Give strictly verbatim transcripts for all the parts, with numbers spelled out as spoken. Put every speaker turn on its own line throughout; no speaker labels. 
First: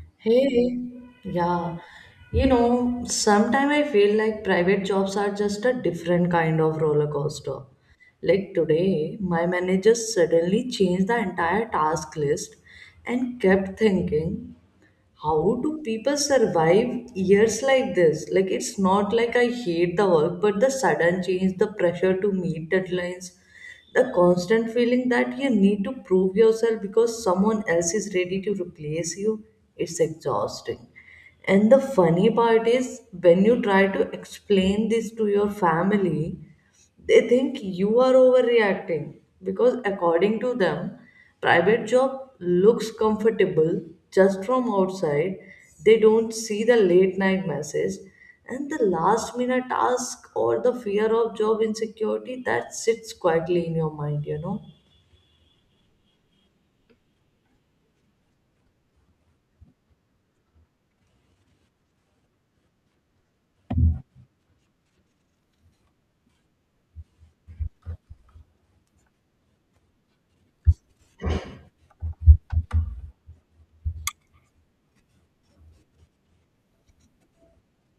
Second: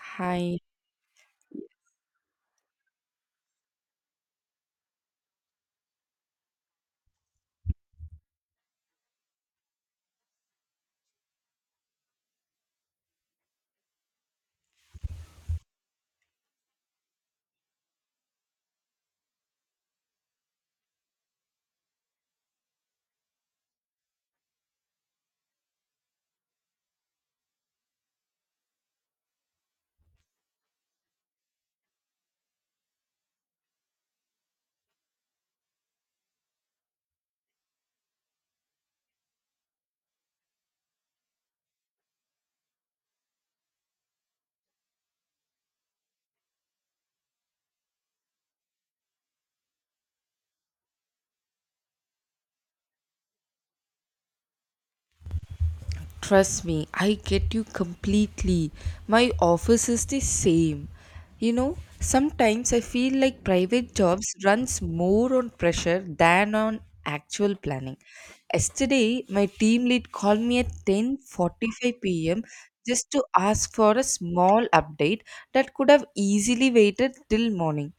Hi,
Hey, yeah. You know, sometimes I feel like private jobs are just a different kind of roller coaster. Like today, my manager suddenly changed the entire task list and kept thinking how do people survive years like this? Like, it's not like I hate the work, but the sudden change, the pressure to meet deadlines, the constant feeling that you need to prove yourself because someone else is ready to replace you, it's exhausting. And the funny part is, when you try to explain this to your family, they think you are overreacting because according to them private job looks comfortable just from outside. They don't see the late night message and the last minute task or the fear of job insecurity that sits quietly in your mind, you know.
trust me, I get you completely. My office is the same. You know, sometimes I feel like private jobs runs more on pressure than on actual planning. Yesterday, my team lead called me at ten forty-five p m just to ask for a small update that could have easily waited till morning.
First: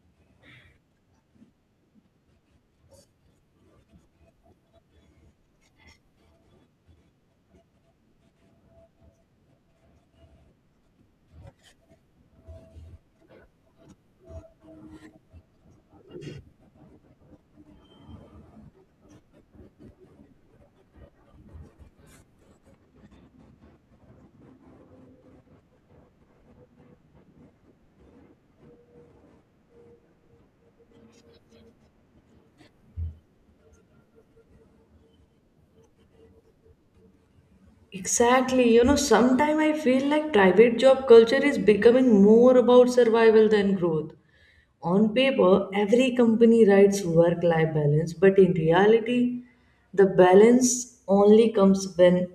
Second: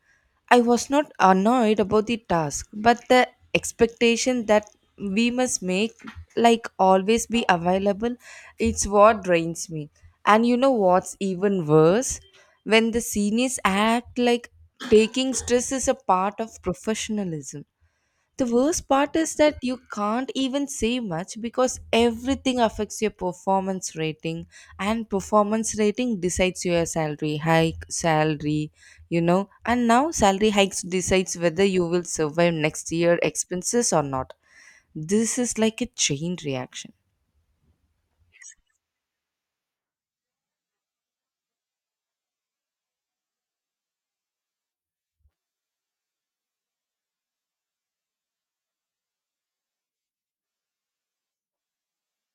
I was not annoyed about the task, but the expectation that we must make, like always be available, it's what drains me. And you know what's even worse? When the seniors act like taking stress is a part of professionalism, the worst part is that you can't even say much because everything affects your performance rating, and performance rating decides your salary hike, salary, you know. And now salary hikes decides whether you will survive next year expenses or not. This is like a chain reaction.
Exactly. You know, sometimes I feel like private job culture is becoming more about survival than growth. On paper, every company writes work life balance, but in reality, the balance only comes when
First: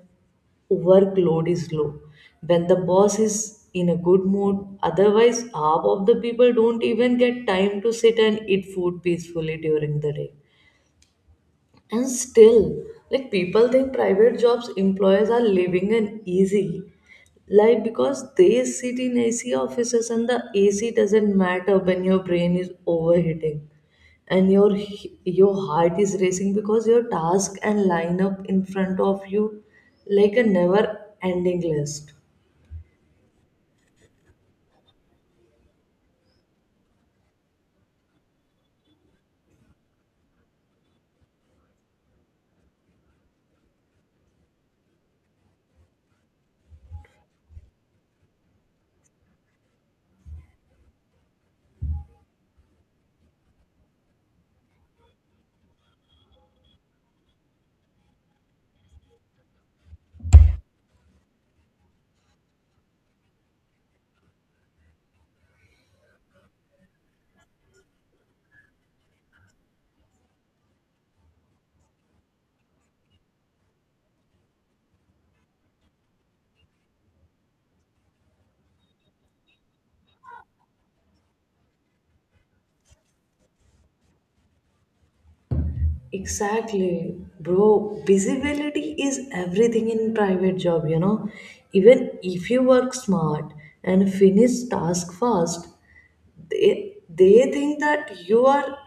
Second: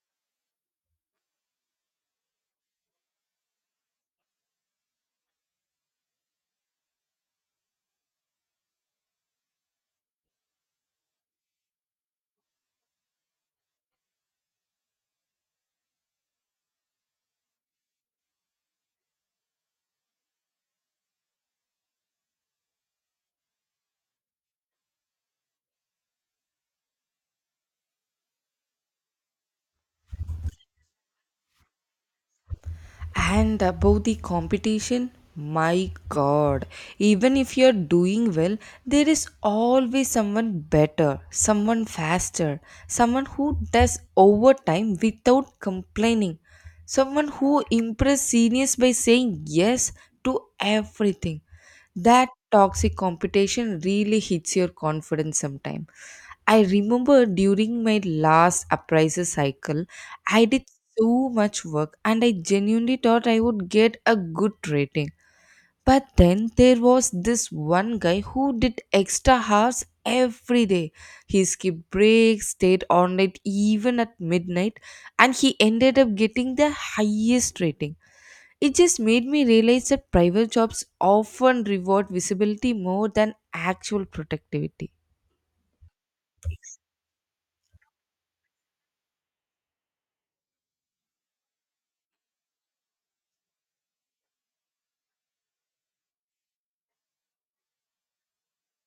workload is low, when the boss is in a good mood. Otherwise, half of the people don't even get time to sit and eat food peacefully during the day. And still, like, people think private jobs employers are living an easy life because they sit in A C offices, and the A C doesn't matter when your brain is overheating and your your heart is racing because your task and lineup in front of you like a never ending list.
And about the competition, my god, even if you're doing well, there is always someone better, someone faster, someone who does overtime without complaining, someone who impress seniors by saying yes to everything. That toxic competition really hits your confidence sometime. I remember during my last appraiser cycle, I did too much work and I genuinely thought I would get a good rating. But then there was this one guy who did extra hours every day. He skipped breaks, stayed on late even at midnight, and he ended up getting the highest rating. It just made me realize that private jobs often reward visibility more than actual productivity.
Exactly, bro. Visibility is everything in private job, you know. Even if you work smart and finish task fast, they they think that you are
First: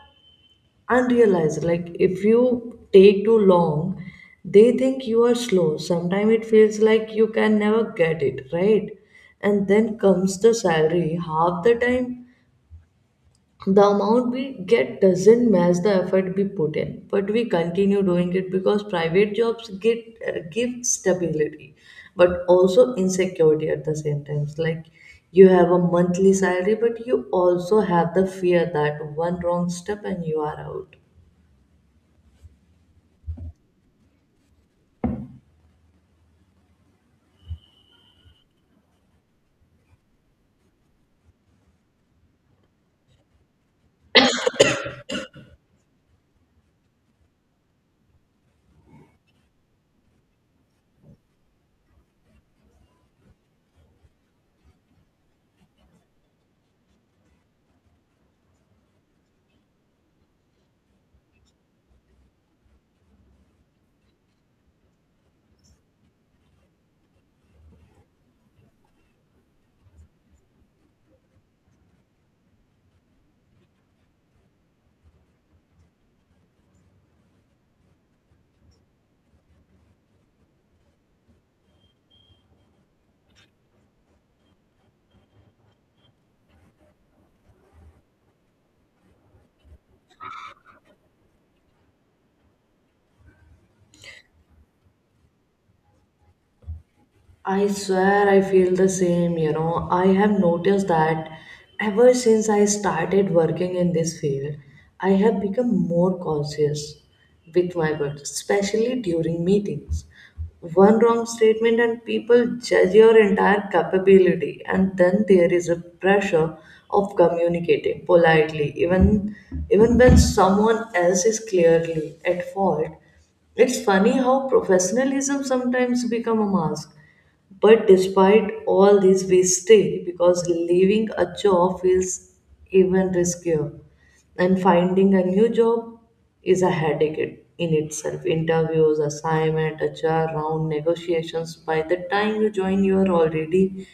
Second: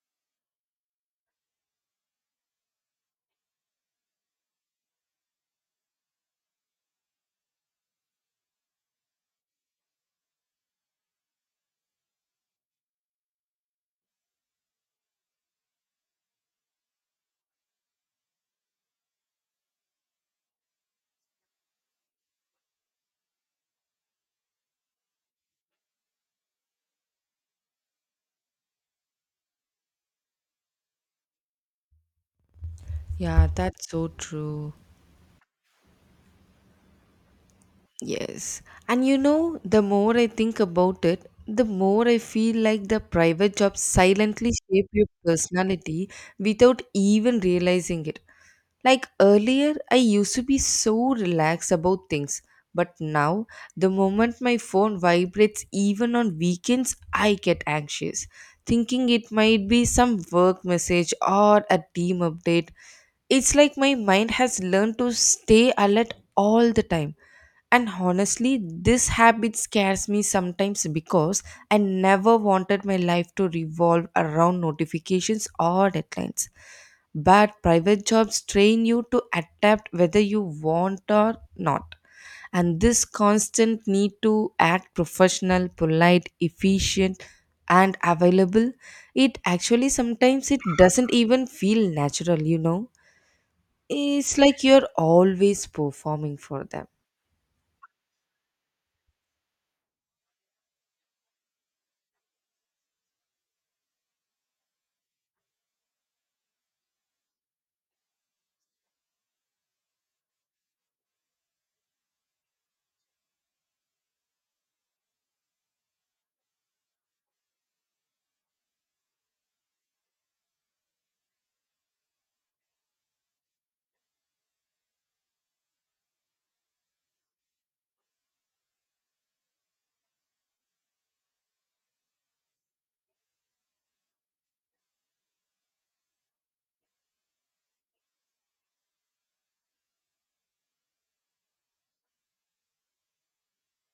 unrealized. Like if you take too long, they think you are slow. Sometimes it feels like you can never get it, right? And then comes the salary. Half the time the amount we get doesn't match the effort we put in, but we continue doing it because private jobs get uh, give stability but also insecurity at the same time. It's like you have a monthly salary but you also have the fear that one wrong step and you are out.
Yeah, that's so true. Yes. And you know, the more I think about it, the more I feel like the private jobs silently shape your personality without even realizing it. Like earlier, I used to be so relaxed about things, but now, the moment my phone vibrates, even on weekends, I get anxious, thinking it might be some work message or a team update. It's like my mind has learned to stay alert all the time, and honestly, this habit scares me sometimes because I never wanted my life to revolve around notifications or deadlines. But private jobs train you to adapt whether you want or not. And this constant need to act professional, polite, efficient, and available, it actually sometimes it doesn't even feel natural, you know. It's like you're always performing for them.
I swear I feel the same, you know. I have noticed that ever since I started working in this field, I have become more cautious with my words, especially during meetings. One wrong statement and people judge your entire capability, and then there is a pressure of communicating politely, even even when someone else is clearly at fault. It's funny how professionalism sometimes become a mask, but despite all this, we stay because leaving a job feels even riskier. And finding a new job is a headache it- in itself. Interviews, assignment, H R round, negotiations. By the time you join, you are already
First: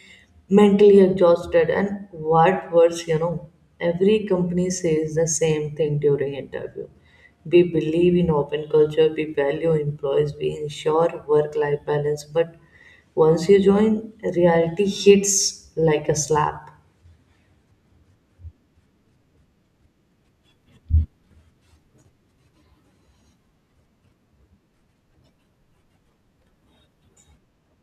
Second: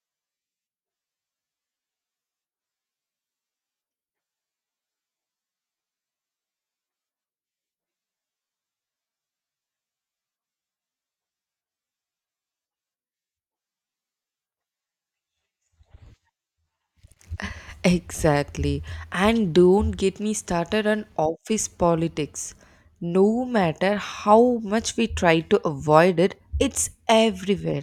mentally exhausted. And what worse, you know, every company says the same thing during interview: we believe in open culture, we value employees, we ensure work life balance. But once you join, reality hits like a slap.
Exactly. And don't get me started on office politics. No matter how much we try to avoid it, it's everywhere.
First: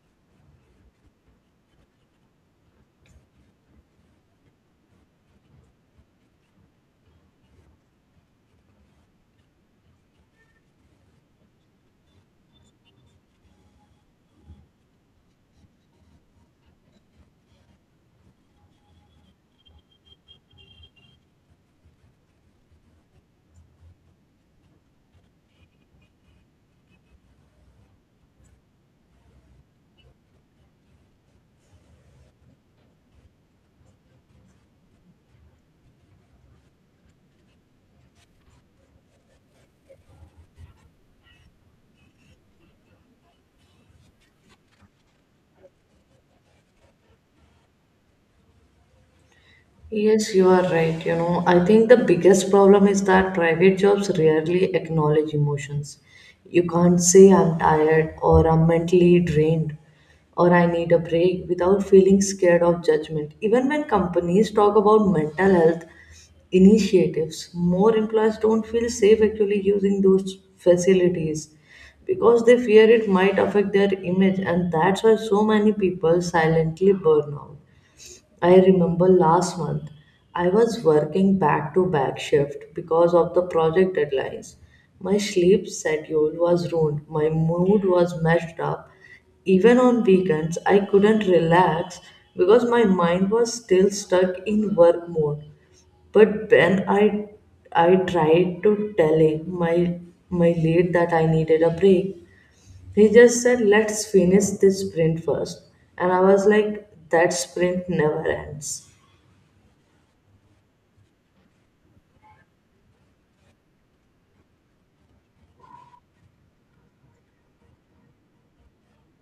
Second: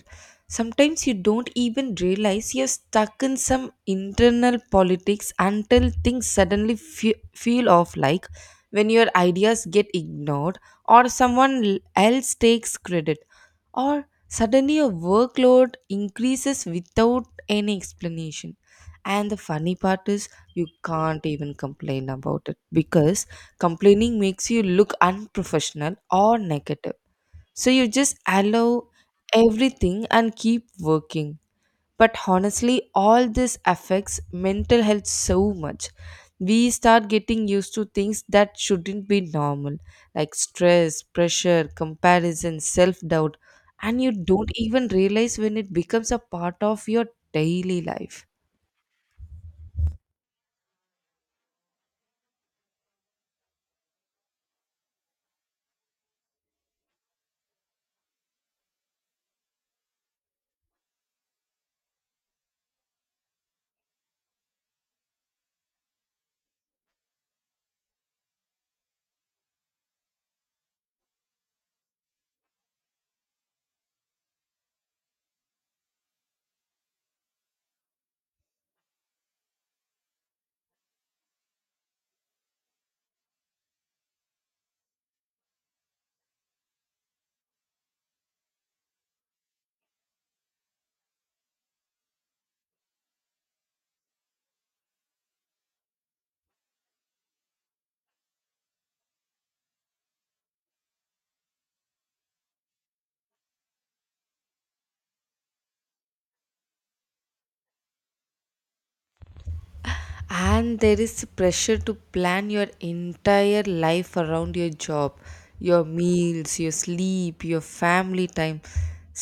Sometimes you don't even realize you're stuck in some internal politics until things suddenly fe- feel off, like when your ideas get ignored, or someone l- else takes credit, or suddenly your workload increases without any explanation. And the funny part is you can't even complain about it, because complaining makes you look unprofessional or negative, so you just allow everything and keep working. But honestly, all this affects mental health so much. We start getting used to things that shouldn't be normal, like stress, pressure, comparison, self doubt, and you don't even realize when it becomes a part of your daily life.
Yes, you are right. You know, I think the biggest problem is that private jobs rarely acknowledge emotions. You can't say I'm tired or I'm mentally drained or I need a break without feeling scared of judgment. Even when companies talk about mental health initiatives, more employers don't feel safe actually using those facilities because they fear it might affect their image, and that's why so many people silently burn out. I remember last month I was working back to back shift because of the project deadlines. My sleep schedule was ruined, my mood was messed up. Even on weekends, I couldn't relax because my mind was still stuck in work mode. But when I I tried to tell him my my lead that I needed a break, he just said, "Let's finish this sprint first," and I was like, "That sprint never ends."
And there is pressure to plan your entire life around your job, your meals, your sleep, your family time.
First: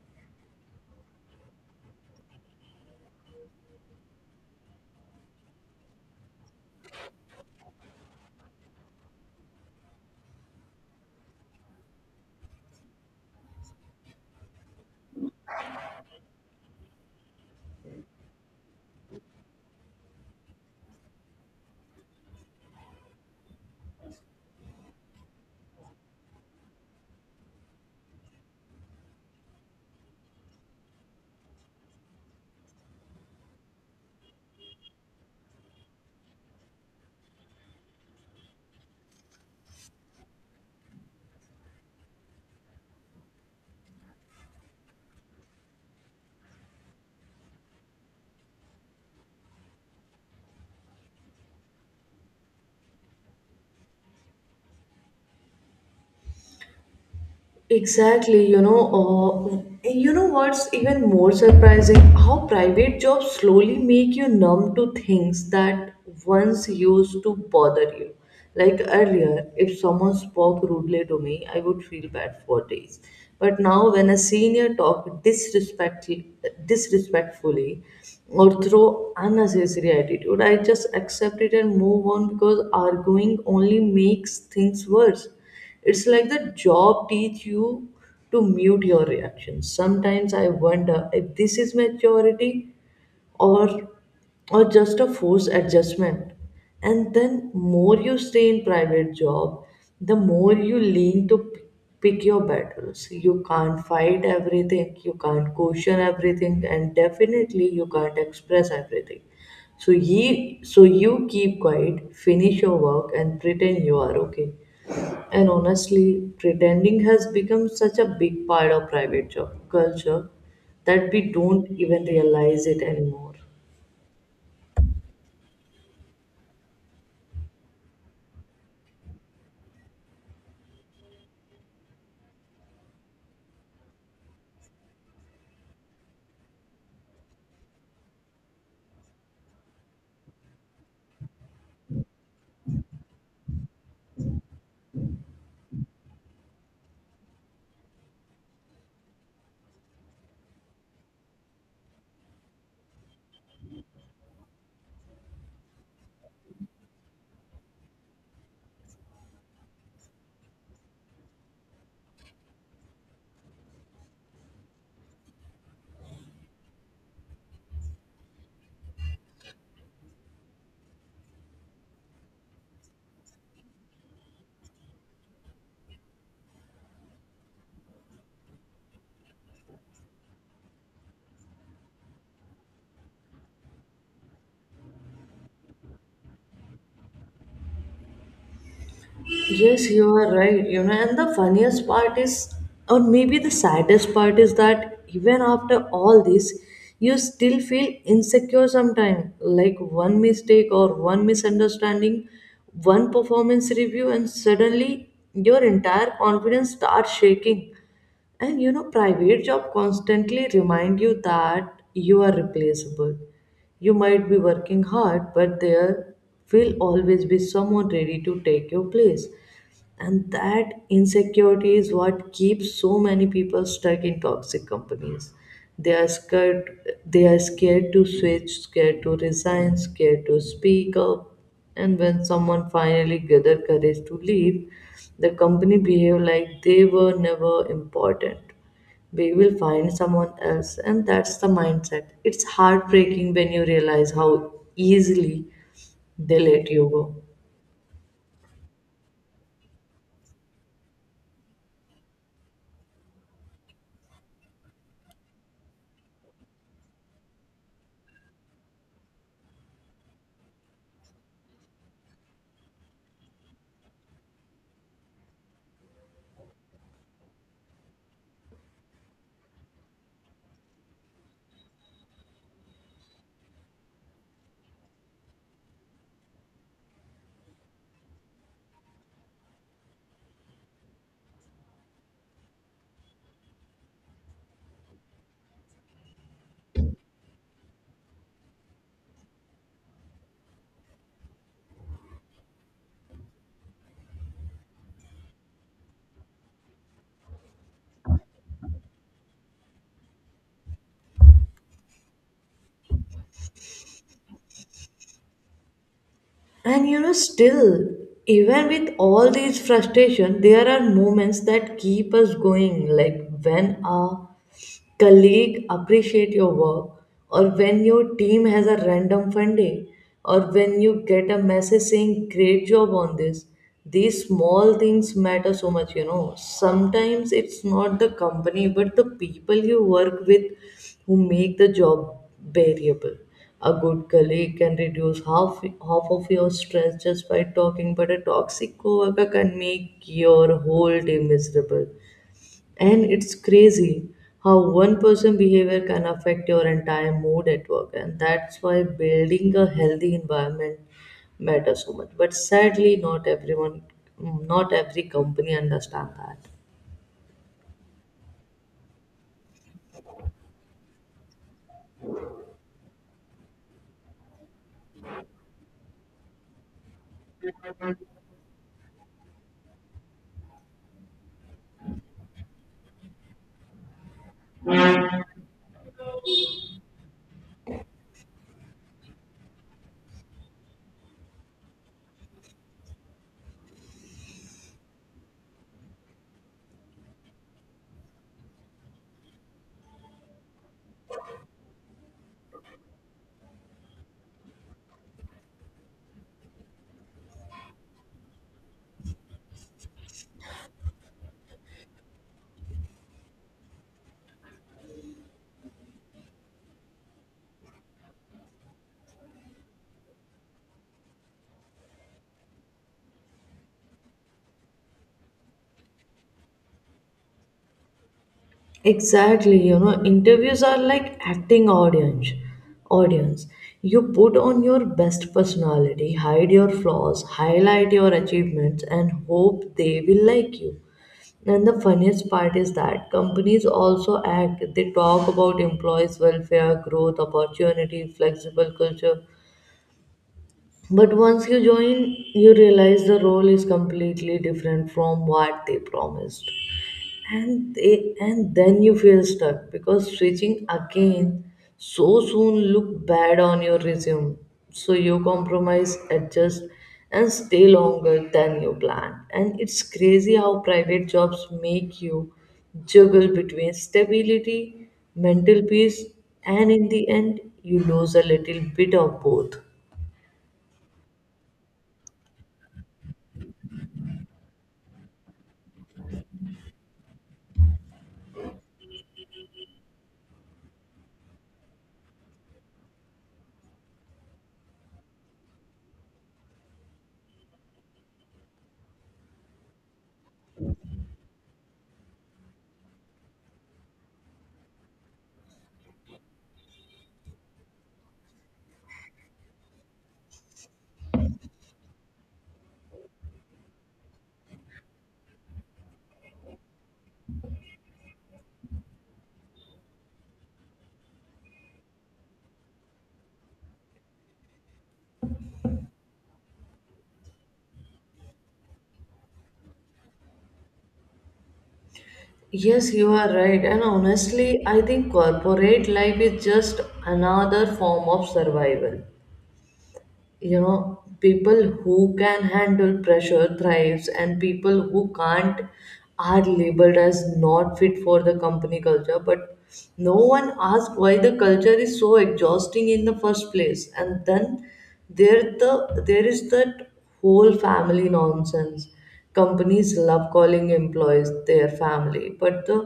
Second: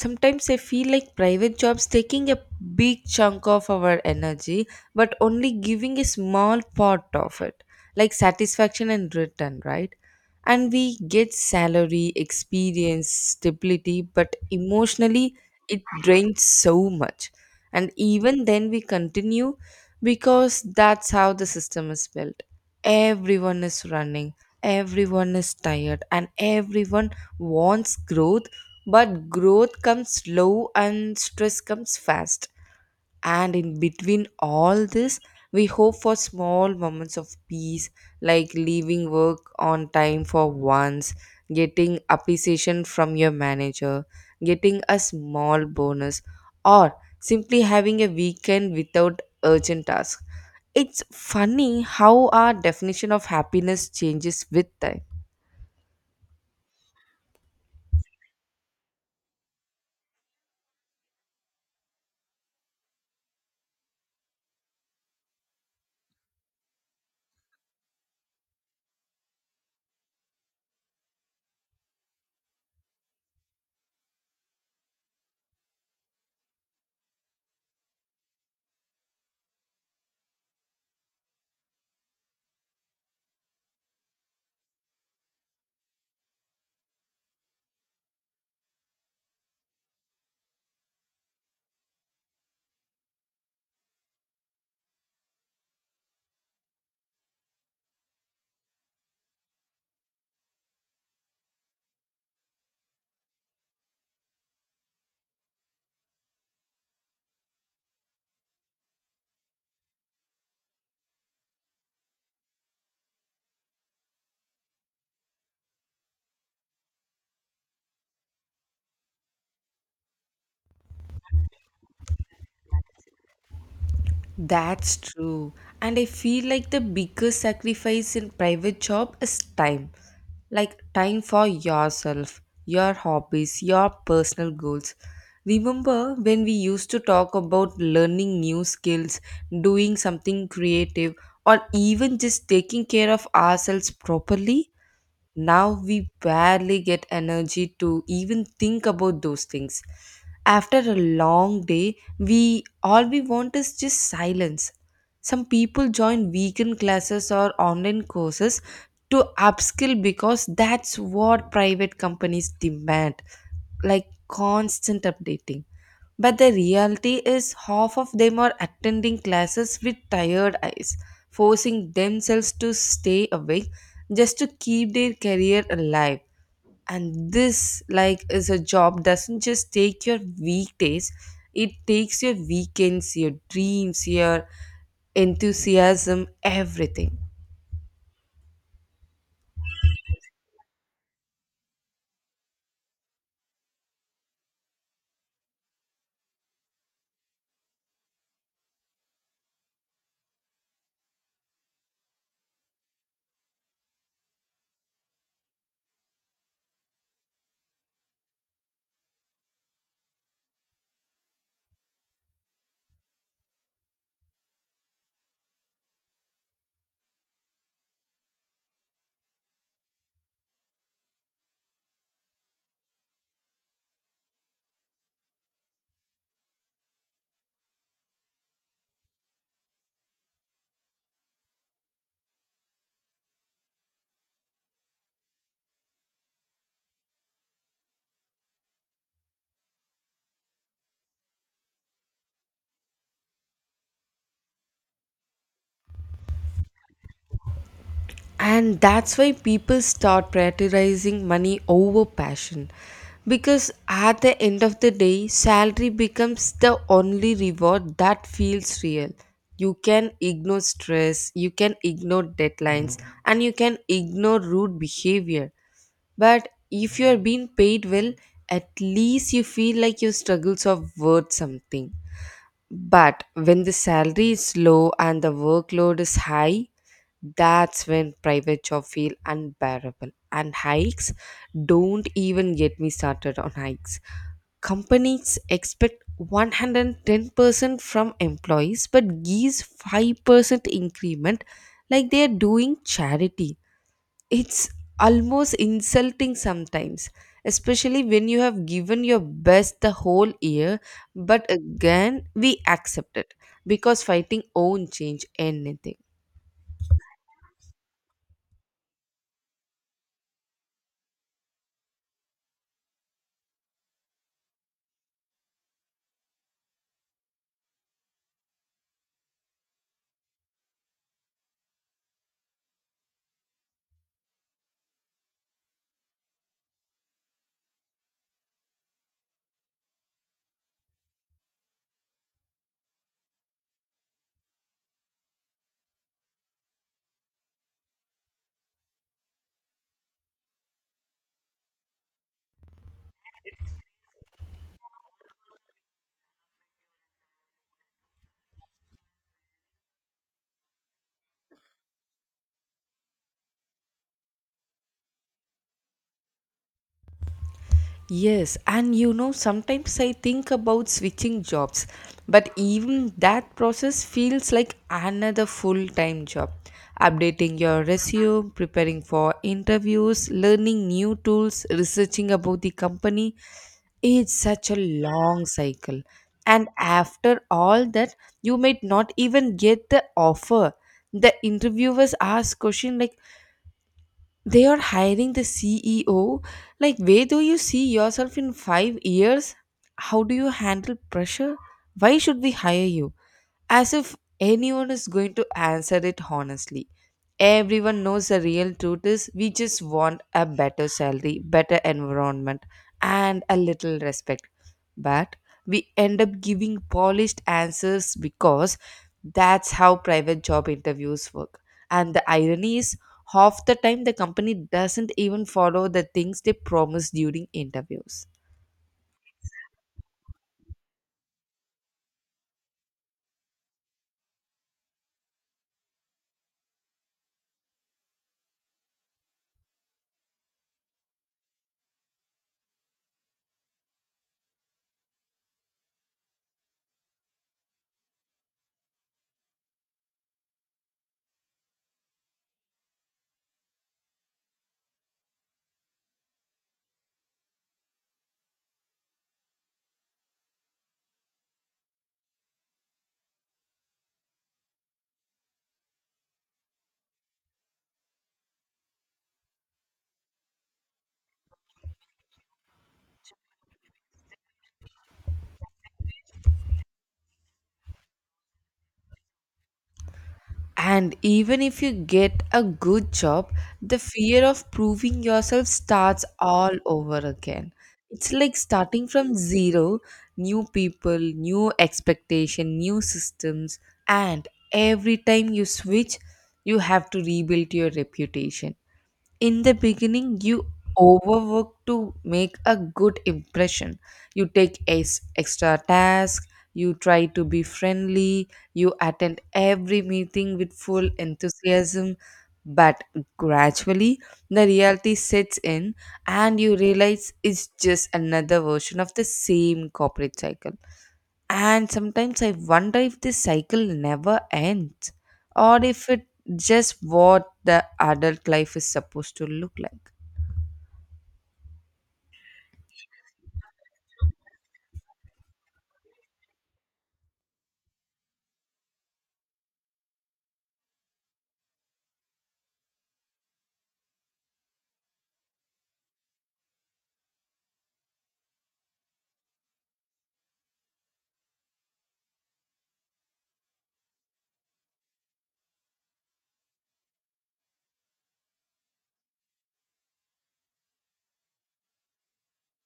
Sometimes I feel like private jobs taking a big chunk of our energy, but only giving a small part of it, like satisfaction and return, right? And we get salary, experience, stability, but emotionally it drains so much. And even then we continue because that's how the system is built. Everyone is running, everyone is tired, and everyone wants growth, but growth comes slow and stress comes fast. And in between all this, we hope for small moments of peace, like leaving work on time for once, getting appreciation from your manager, getting a small bonus, or simply having a weekend without urgent tasks. It's funny how our definition of happiness changes with time.
Exactly, you know, uh, you know what's even more surprising? How private jobs slowly make you numb to things that once used to bother you. Like earlier, if someone spoke rudely to me, I would feel bad for days. But now, when a senior talk disrespect, disrespectfully or throw unnecessary attitude, I just accept it and move on because arguing only makes things worse. It's like the job teach you to mute your reactions. Sometimes I wonder if this is maturity or or just a forced adjustment. And then more you stay in private job, the more you lean to p- pick your battles. You can't fight everything, you can't question everything, and definitely you can't express everything. So ye so you keep quiet, finish your work and pretend you are okay. And honestly, pretending has become such a big part of private job culture that we don't even realize it anymore.
That's true. And I feel like the biggest sacrifice in private job is time. Like time for yourself, your hobbies, your personal goals. Remember when we used to talk about learning new skills, doing something creative, or even just taking care of ourselves properly? Now we barely get energy to even think about those things. After a long day, we all we want is just silence. Some people join weekend classes or online courses to upskill because that's what private companies demand, like constant updating. But the reality is, half of them are attending classes with tired eyes, forcing themselves to stay awake just to keep their career alive. And this, like, is a job doesn't just take your weekdays, it takes your weekends, your dreams, your enthusiasm, everything.
Yes, you are right. You know, and the funniest part is, or maybe the saddest part is that even after all this, you still feel insecure sometimes. Like one mistake or one misunderstanding, one performance review, and suddenly your entire confidence starts shaking. And you know, private job constantly remind you that you are replaceable. You might be working hard, but there will always be someone ready to take your place. And that insecurity is what keeps so many people stuck in toxic companies. They are scared they are scared to switch, scared to resign, scared to speak up. And when someone finally gathers courage to leave, the company behave like they were never important. We will find someone else, and that's the mindset. It's heartbreaking when you realize how easily they let you go.
And that's why people start prioritizing money over passion, because at the end of the day salary becomes the only reward that feels real. You can ignore stress, you can ignore deadlines, and you can ignore rude behavior, but if you are being paid well, at least you feel like your struggles are worth something. But when the salary is low and the workload is high, that's when private job feel unbearable. And hikes, don't even get me started on hikes. Companies expect one hundred ten percent from employees but gives five percent increment like they are doing charity. It's almost insulting sometimes, especially when you have given your best the whole year, but again we accept it because fighting won't change anything.
And you know, still, even with all these frustration, there are moments that keep us going, like when a colleague appreciate your work, or when your team has a random fun day, or when you get a message saying great job on this. These small things matter so much, you know. Sometimes it's not the company, but the people you work with who make the job bearable. A good colleague can reduce half, half of your stress just by talking, but a toxic coworker can make your whole day miserable. And it's crazy how one person behavior can affect your entire mood at work, and that's why building a healthy environment matters so much. But sadly, not everyone, not every company understand that.
Yes, and you know sometimes I think about switching jobs, but even that process feels like another full-time job. Updating your resume, preparing for interviews, learning new tools, researching about the company. It's such a long cycle. And after all that, you might not even get the offer. The interviewers ask question like they are hiring the C E O. Like where do you see yourself in five years? How do you handle pressure? Why should we hire you? As if anyone is going to answer it honestly. Everyone knows the real truth is we just want a better salary, better environment, and a little respect. But we end up giving polished answers because that's how private job interviews work. And the irony is, half the time the company doesn't even follow the things they promise during interviews.
Exactly, you know, interviews are like acting audience. Audience, you put on your best personality, hide your flaws, highlight your achievements, and hope they will like you. And the funniest part is that companies also act, they talk about employees' welfare, growth, opportunity, flexible culture. But once you join, you realize the role is completely different from what they promised. And they, and then you feel stuck because switching again so soon look bad on your resume, so you compromise, adjust, and stay longer than you planned. And it's crazy how private jobs make you juggle between stability, mental peace, and in the end you lose a little bit of both.
And even if you get a good job, the fear of proving yourself starts all over again. It's like starting from zero, new people, new expectation, new systems, and every time you switch, you have to rebuild your reputation. In the beginning you overwork to make a good impression, you take ex- extra tasks, you try to be friendly, you attend every meeting with full enthusiasm, but gradually the reality sets in and you realize it's just another version of the same corporate cycle. And sometimes I wonder if this cycle never ends, or if it just what the adult life is supposed to look like.
Yes, you are right. And honestly, I think corporate life is just another form of survival. You know, people who can handle pressure thrives and people who can't are labeled as not fit for the company culture, but no one asked why the culture is so exhausting in the first place. And then there the there is that whole family nonsense. Companies love calling employees their family, but the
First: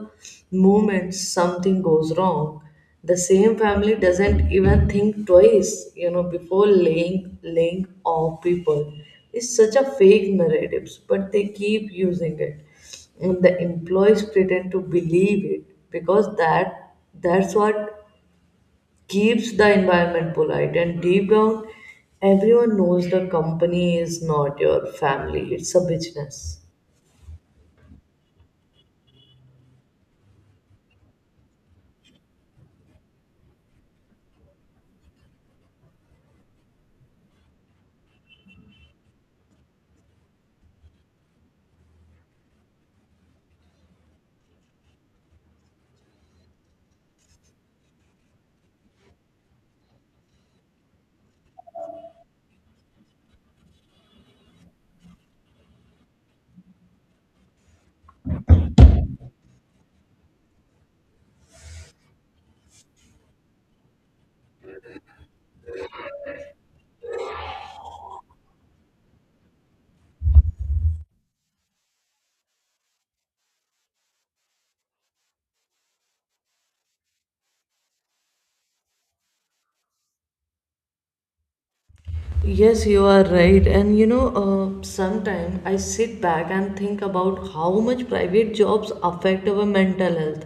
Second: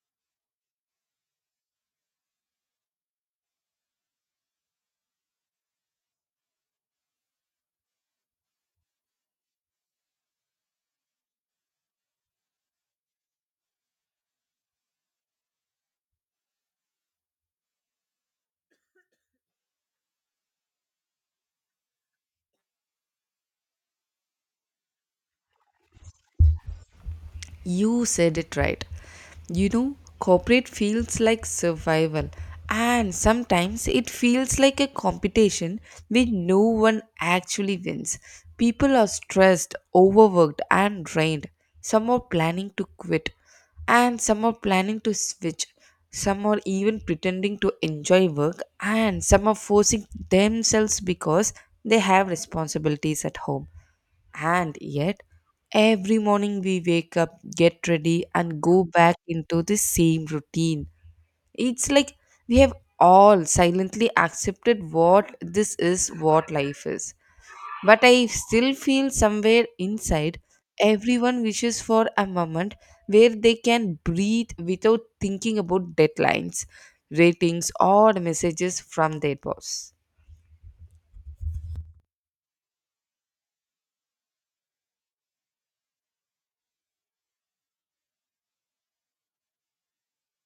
moment something goes wrong, the same family doesn't even think twice, you know, before laying laying off people. It's such a fake narratives, but they keep using it and the employees pretend to believe it because that that's what keeps the environment polite. And deep down, everyone knows the company is not your family, it's a business.
You said it right. You know, corporate feels like survival, and sometimes it feels like a competition where no one actually wins. People are stressed, overworked, and drained. Some are planning to quit, and some are planning to switch. Some are even pretending to enjoy work, and some are forcing themselves because they have responsibilities at home. And yet, every morning we wake up, get ready, and go back into the same routine. It's like we have all silently accepted what this is, what life is. But I still feel somewhere inside, everyone wishes for a moment where they can breathe without thinking about deadlines, ratings, or messages from their boss.
Yes, you are right. And you know, uh, sometimes I sit back and think about how much private jobs affect our mental health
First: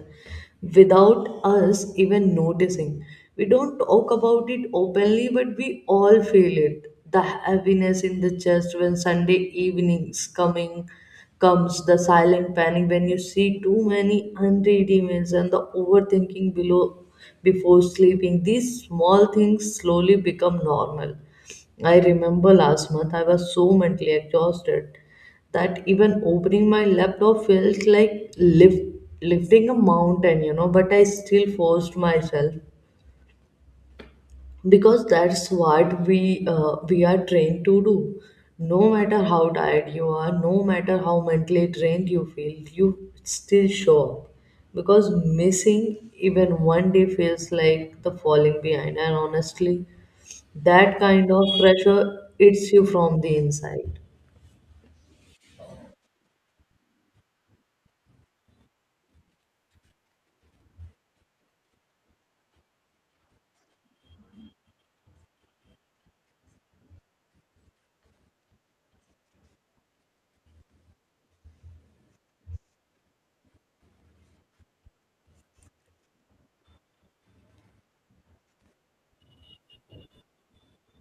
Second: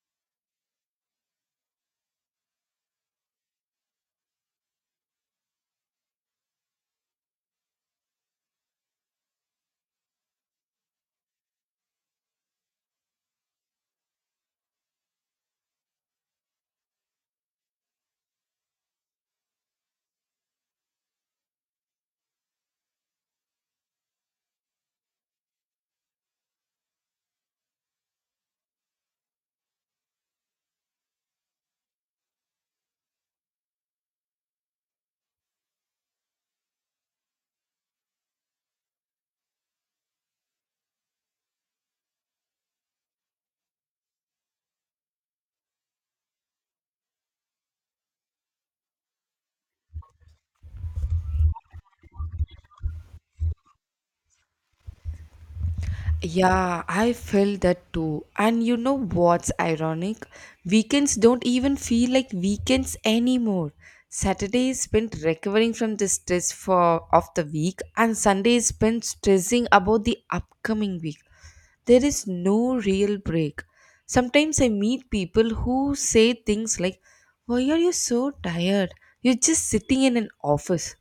without us even noticing. We don't talk about it openly, but we all feel it. The heaviness in the chest when Sunday evenings coming comes, the silent panic when you see too many unread emails and the overthinking below before sleeping. These small things slowly become normal. I remember last month I was so mentally exhausted that even opening my laptop felt like lift, lifting a mountain, you know. But I still forced myself because that's what we uh, we are trained to do. No matter how tired you are, no matter how mentally drained you feel, you still show up because missing even one day feels like the falling behind. And honestly, that kind of pressure eats you from the inside.
Yeah, I feel that too. And you know what's ironic? Weekends don't even feel like weekends anymore. Saturday is spent recovering from the stress for of the week, and Sunday is spent stressing about the upcoming week. There is no real break. Sometimes I meet people who say things like, why are you so tired? You're just sitting in an office,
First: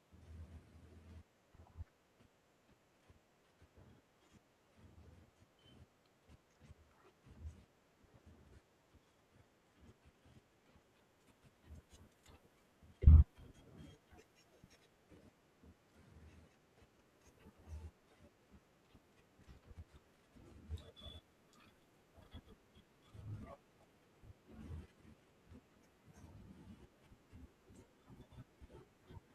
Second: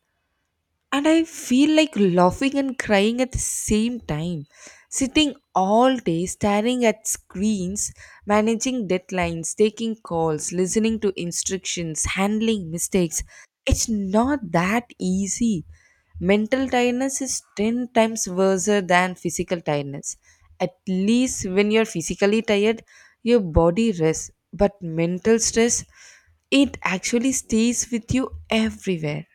and I feel like laughing and crying at the same time. Sitting all day staring at screens, managing deadlines, taking calls, listening to instructions, handling mistakes. It's not that easy. Mental tiredness is ten times worse than physical tiredness. At least when you're physically tired, your body rests, but mental stress, it actually stays with you everywhere.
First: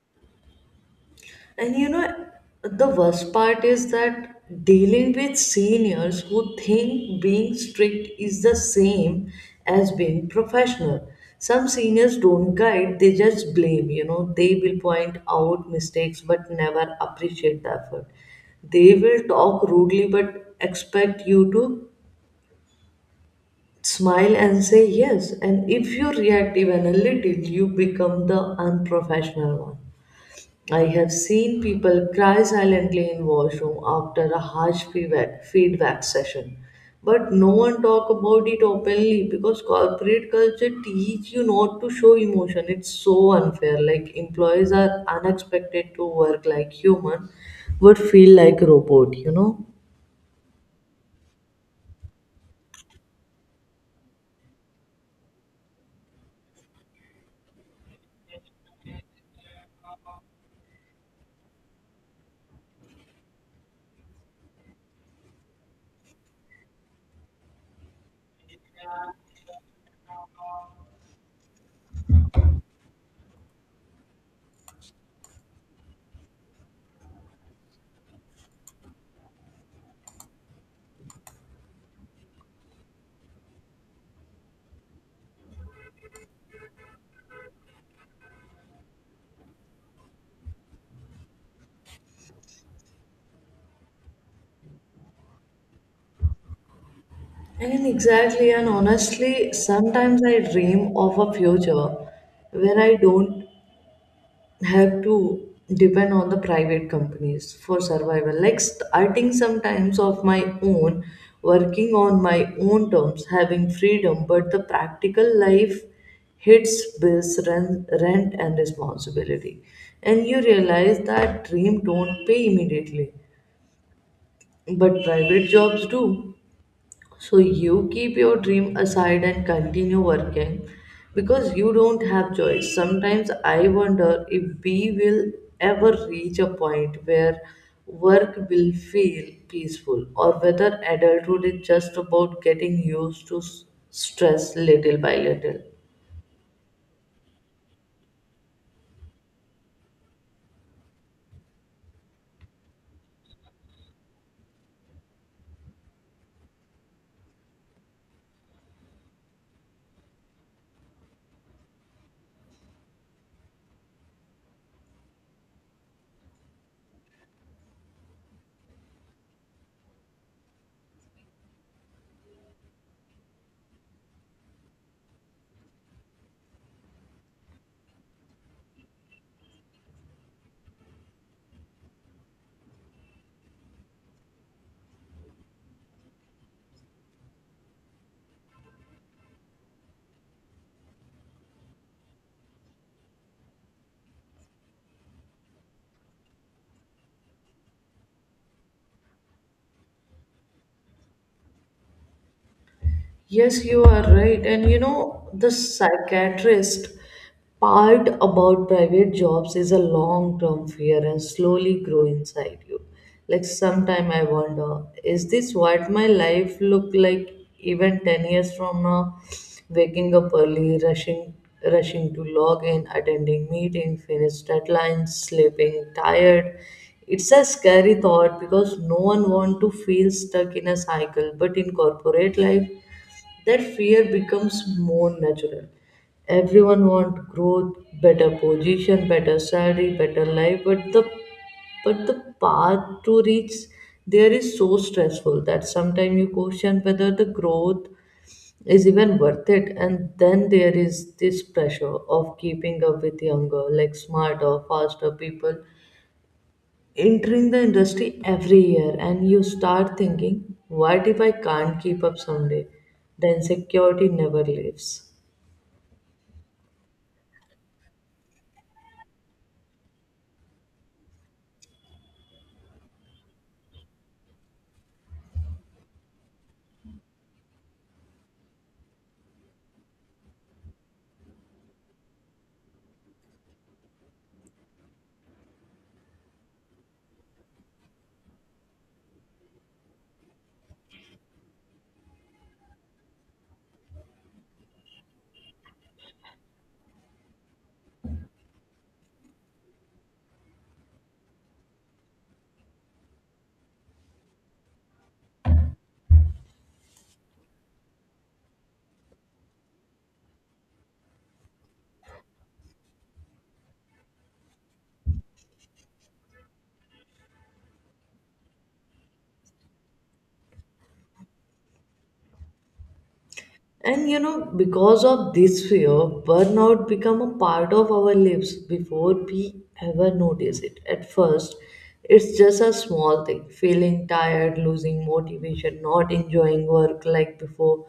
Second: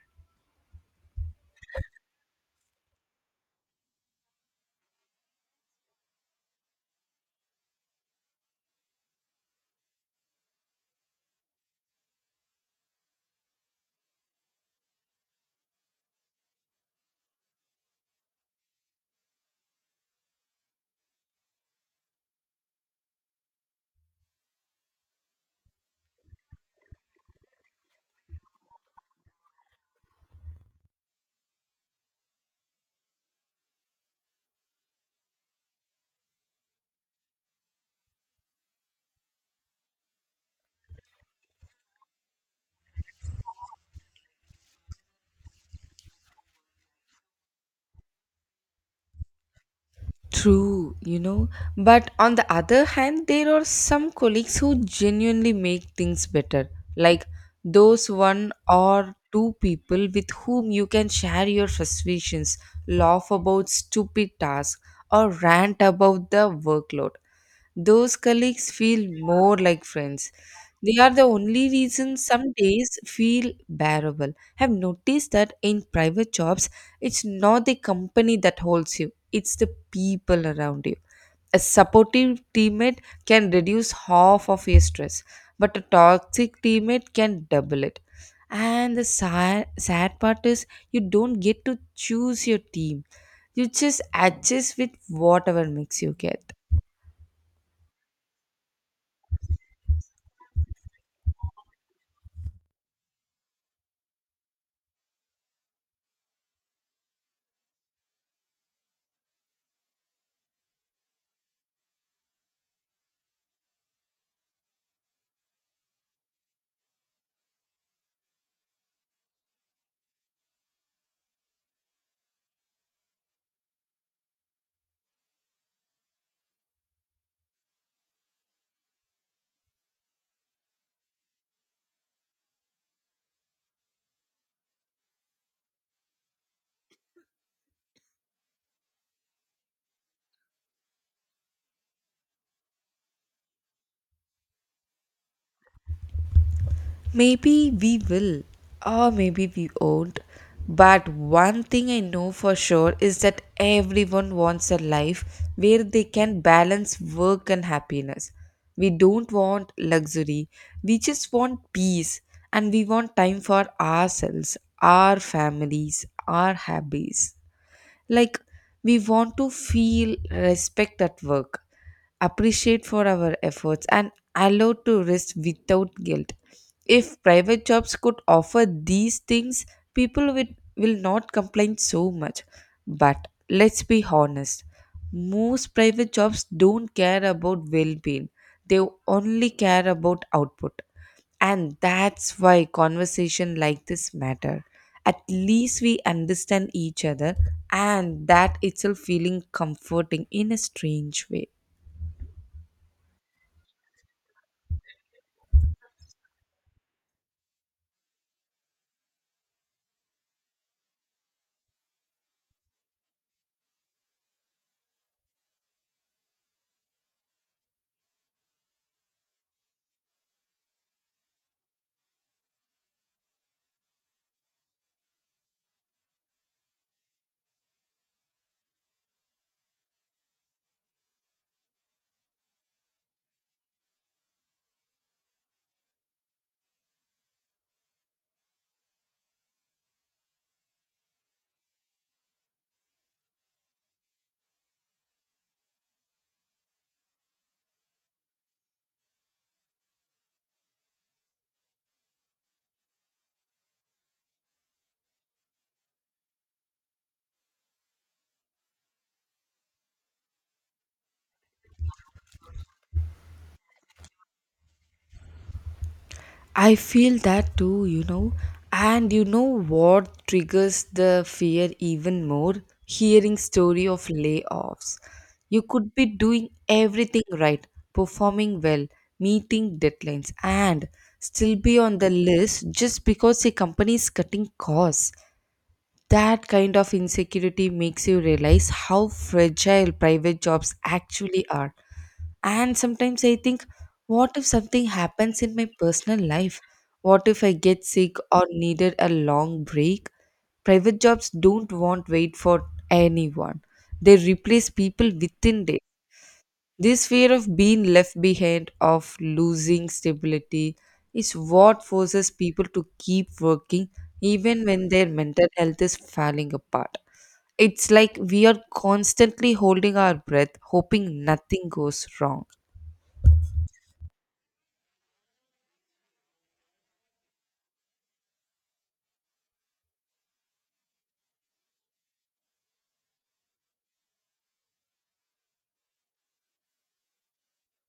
And you know, the worst part is that dealing with seniors who think being strict is the same as being professional. Some seniors don't guide, they just blame, you know, they will point out mistakes but never appreciate the effort. They will talk rudely but expect you to smile and say yes, and if you react even a little, you become the unprofessional one. I have seen people cry silently in washroom after a harsh feedback, feedback session, but no one talk about it openly because corporate culture teach you not to show emotion. It's so unfair. Like employees are unexpected to work like human, but feel like robot. You know.
True, you know. But on the other hand, there are some colleagues who genuinely make things better, like those one or two people with whom you can share your frustrations, laugh about stupid tasks, or rant about the workload. Those colleagues feel more like friends. They are the only reason some days feel bearable. Have noticed that in private jobs, it's not the company that holds you, it's the people around you. A supportive teammate can reduce half of your stress, but a toxic teammate can double it. And the sad, sad part is, you don't get to choose your team. You just adjust with whatever makes you get.
I mean, exactly, and honestly, sometimes I dream of a future where I don't have to depend on the private companies for survival. Like starting sometimes of my own, working on my own terms, having freedom, but the practical life hits bills, rent, rent and responsibility. And you realize that dream don't pay immediately, but private jobs do. So you keep your dream aside and continue working because you don't have choice. Sometimes I wonder if we will ever reach a point where work will feel peaceful or whether adulthood is just about getting used to s- stress little by little.
Maybe we will, or maybe we won't. But one thing I know for sure is that everyone wants a life where they can balance work and happiness. We don't want luxury, we just want peace, and we want time for ourselves, our families, our hobbies. Like, we want to feel respect at work, appreciate for our efforts, and allowed to rest without guilt. If private jobs could offer these things, people will, will not complain so much. But let's be honest, most private jobs don't care about well being, they only care about output. And that's why conversation like this matter. At least we understand each other, and that itself feeling comforting in a strange way.
Yes, you are right. And you know, the psychiatrist part about private jobs is a long term fear and slowly grow inside you. Like sometime I wonder, is this what my life look like even ten years from now? Waking up early, rushing rushing to log in, attending meeting, finish deadlines, sleeping tired. It's a scary thought because no one want to feel stuck in a cycle, but in corporate life that fear becomes more natural. Everyone wants growth, better position, better salary, better life, but the but the path to reach there is so stressful that sometimes you question whether the growth is even worth it, and then there is this pressure of keeping up with younger like smarter faster people entering the industry every year, and you start thinking, what if I can't keep up someday? The insecurity never leaves.
I feel that too, you know. And you know what triggers the fear even more? Hearing story of layoffs. You could be doing everything right, performing well, meeting deadlines, and still be on the list just because a company is cutting costs. That kind of insecurity makes you realize how fragile private jobs actually are. And sometimes I think, what if something happens in my personal life? What if I get sick or needed a long break? Private jobs don't want wait for anyone. They replace people within days. This fear of being left behind, of losing stability, is what forces people to keep working even when their mental health is falling apart. It's like we are constantly holding our breath, hoping nothing goes wrong.
And you know, because of this fear, burnout become a part of our lives before we ever notice it. At first, it's just a small thing, feeling tired, losing motivation, not enjoying work like before.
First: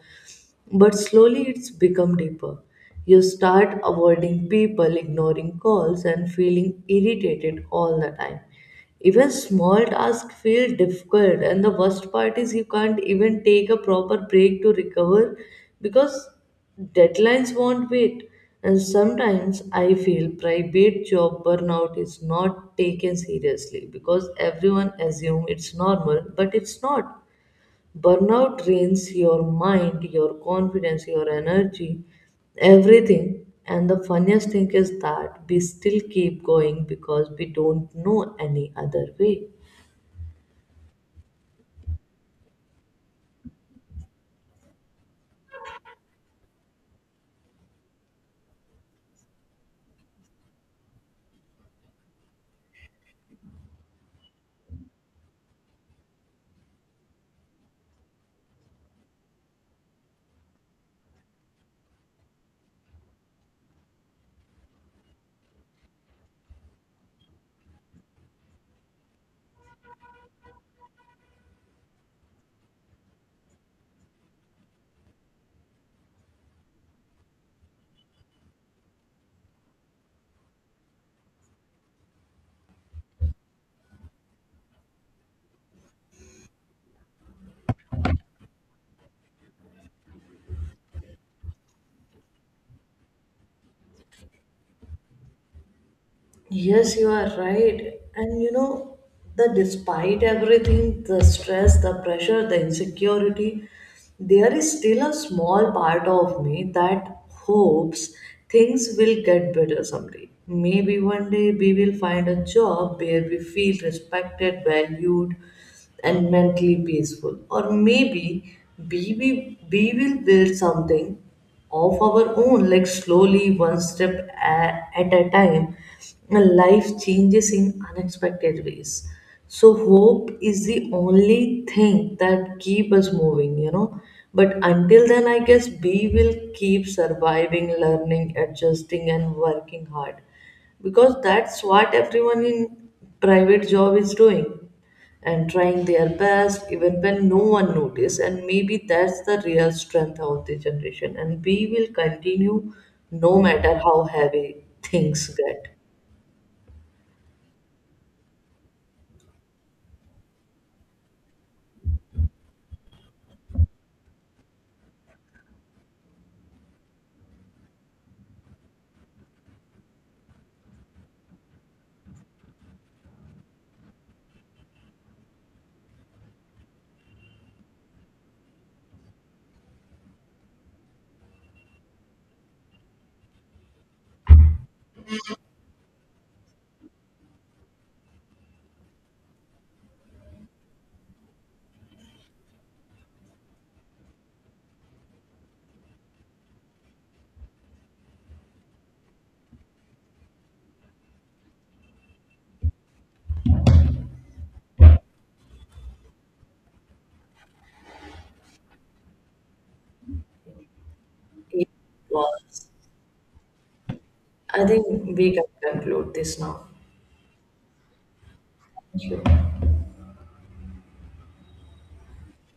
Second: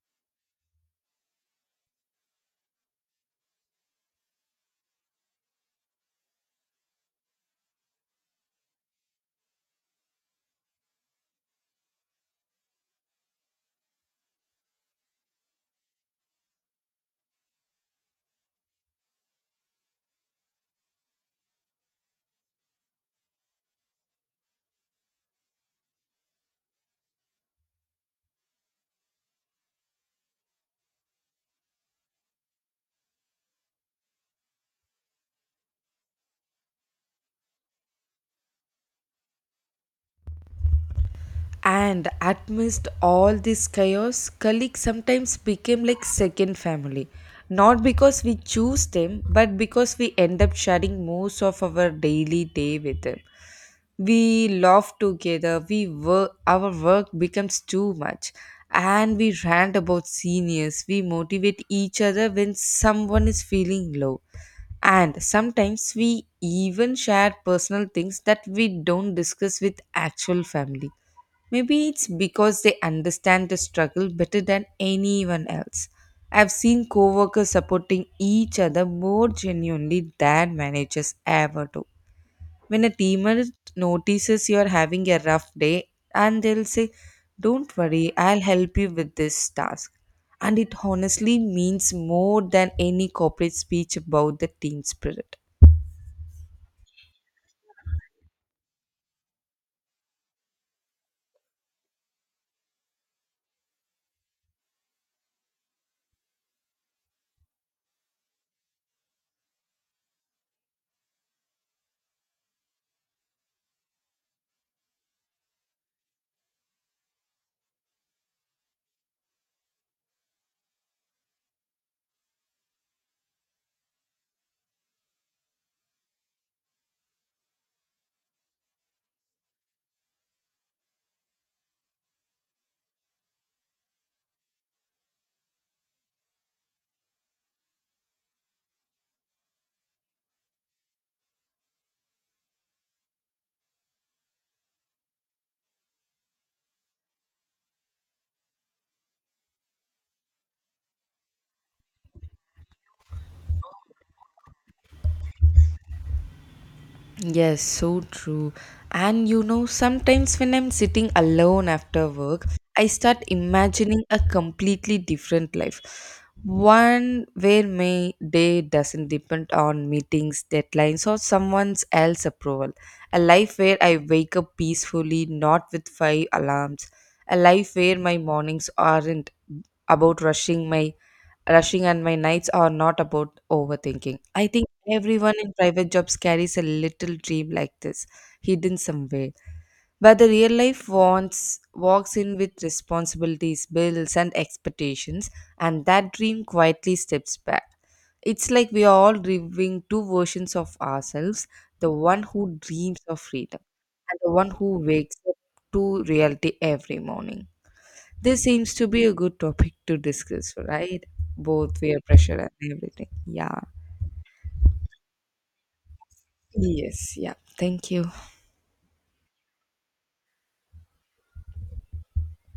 But slowly it's become deeper. You start avoiding people, ignoring calls, and feeling irritated all the time. Even small tasks feel difficult, and the worst part is you can't even take a proper break to recover because deadlines won't wait. And sometimes I feel private job burnout is not taken seriously because everyone assumes it's normal, but it's not. Burnout drains your mind, your confidence, your energy, everything. And the funniest thing is that we still keep going because we don't know any other way.
And amidst all this chaos, colleagues sometimes became like second family. Not because we choose them, but because we end up sharing most of our daily day with them. We laugh together, we work our work becomes too much. And we rant about seniors, we motivate each other when someone is feeling low. And sometimes we even share personal things that we don't discuss with actual family. Maybe it's because they understand the struggle better than anyone else. I've seen coworkers supporting each other more genuinely than managers ever do. When a teammate notices you're having a rough day, and they'll say, "Don't worry, I'll help you with this task." And it honestly means more than any corporate speech about the team spirit.
Yes, you are right. And you know, the despite everything, the stress, the pressure, the insecurity, there is still a small part of me that hopes things will get better someday. Maybe one day we will find a job where we feel respected, valued, and mentally peaceful. Or maybe we, we, we will build something of our own, like slowly, one step a- at a time. Life changes in unexpected ways. So hope is the only thing that keep us moving, you know. But until then, I guess we will keep surviving, learning, adjusting, and working hard because that's what everyone in private job is doing and trying their best even when no one notices, and maybe that's the real strength of the generation, and we will continue no matter how heavy things get.
Yes, so true. And you know, sometimes when I'm sitting alone after work, I start imagining a completely different life. One where my day doesn't depend on meetings, deadlines, or someone else's approval. A life where I wake up peacefully, not with five alarms. A life where my mornings aren't about rushing my rushing and my nights are not about overthinking. I think everyone in private jobs carries a little dream like this, hidden somewhere. But the real life wants walks in with responsibilities, bills, and expectations, and that dream quietly steps back. It's like we are all living two versions of ourselves, the one who dreams of freedom, and the one who wakes up to reality every morning. This seems to be a good topic to discuss, right? Both we are pressured
Yes.
and everything. Yeah.
I think we can conclude this now.
Yes, yeah. Thank you.
Thank you.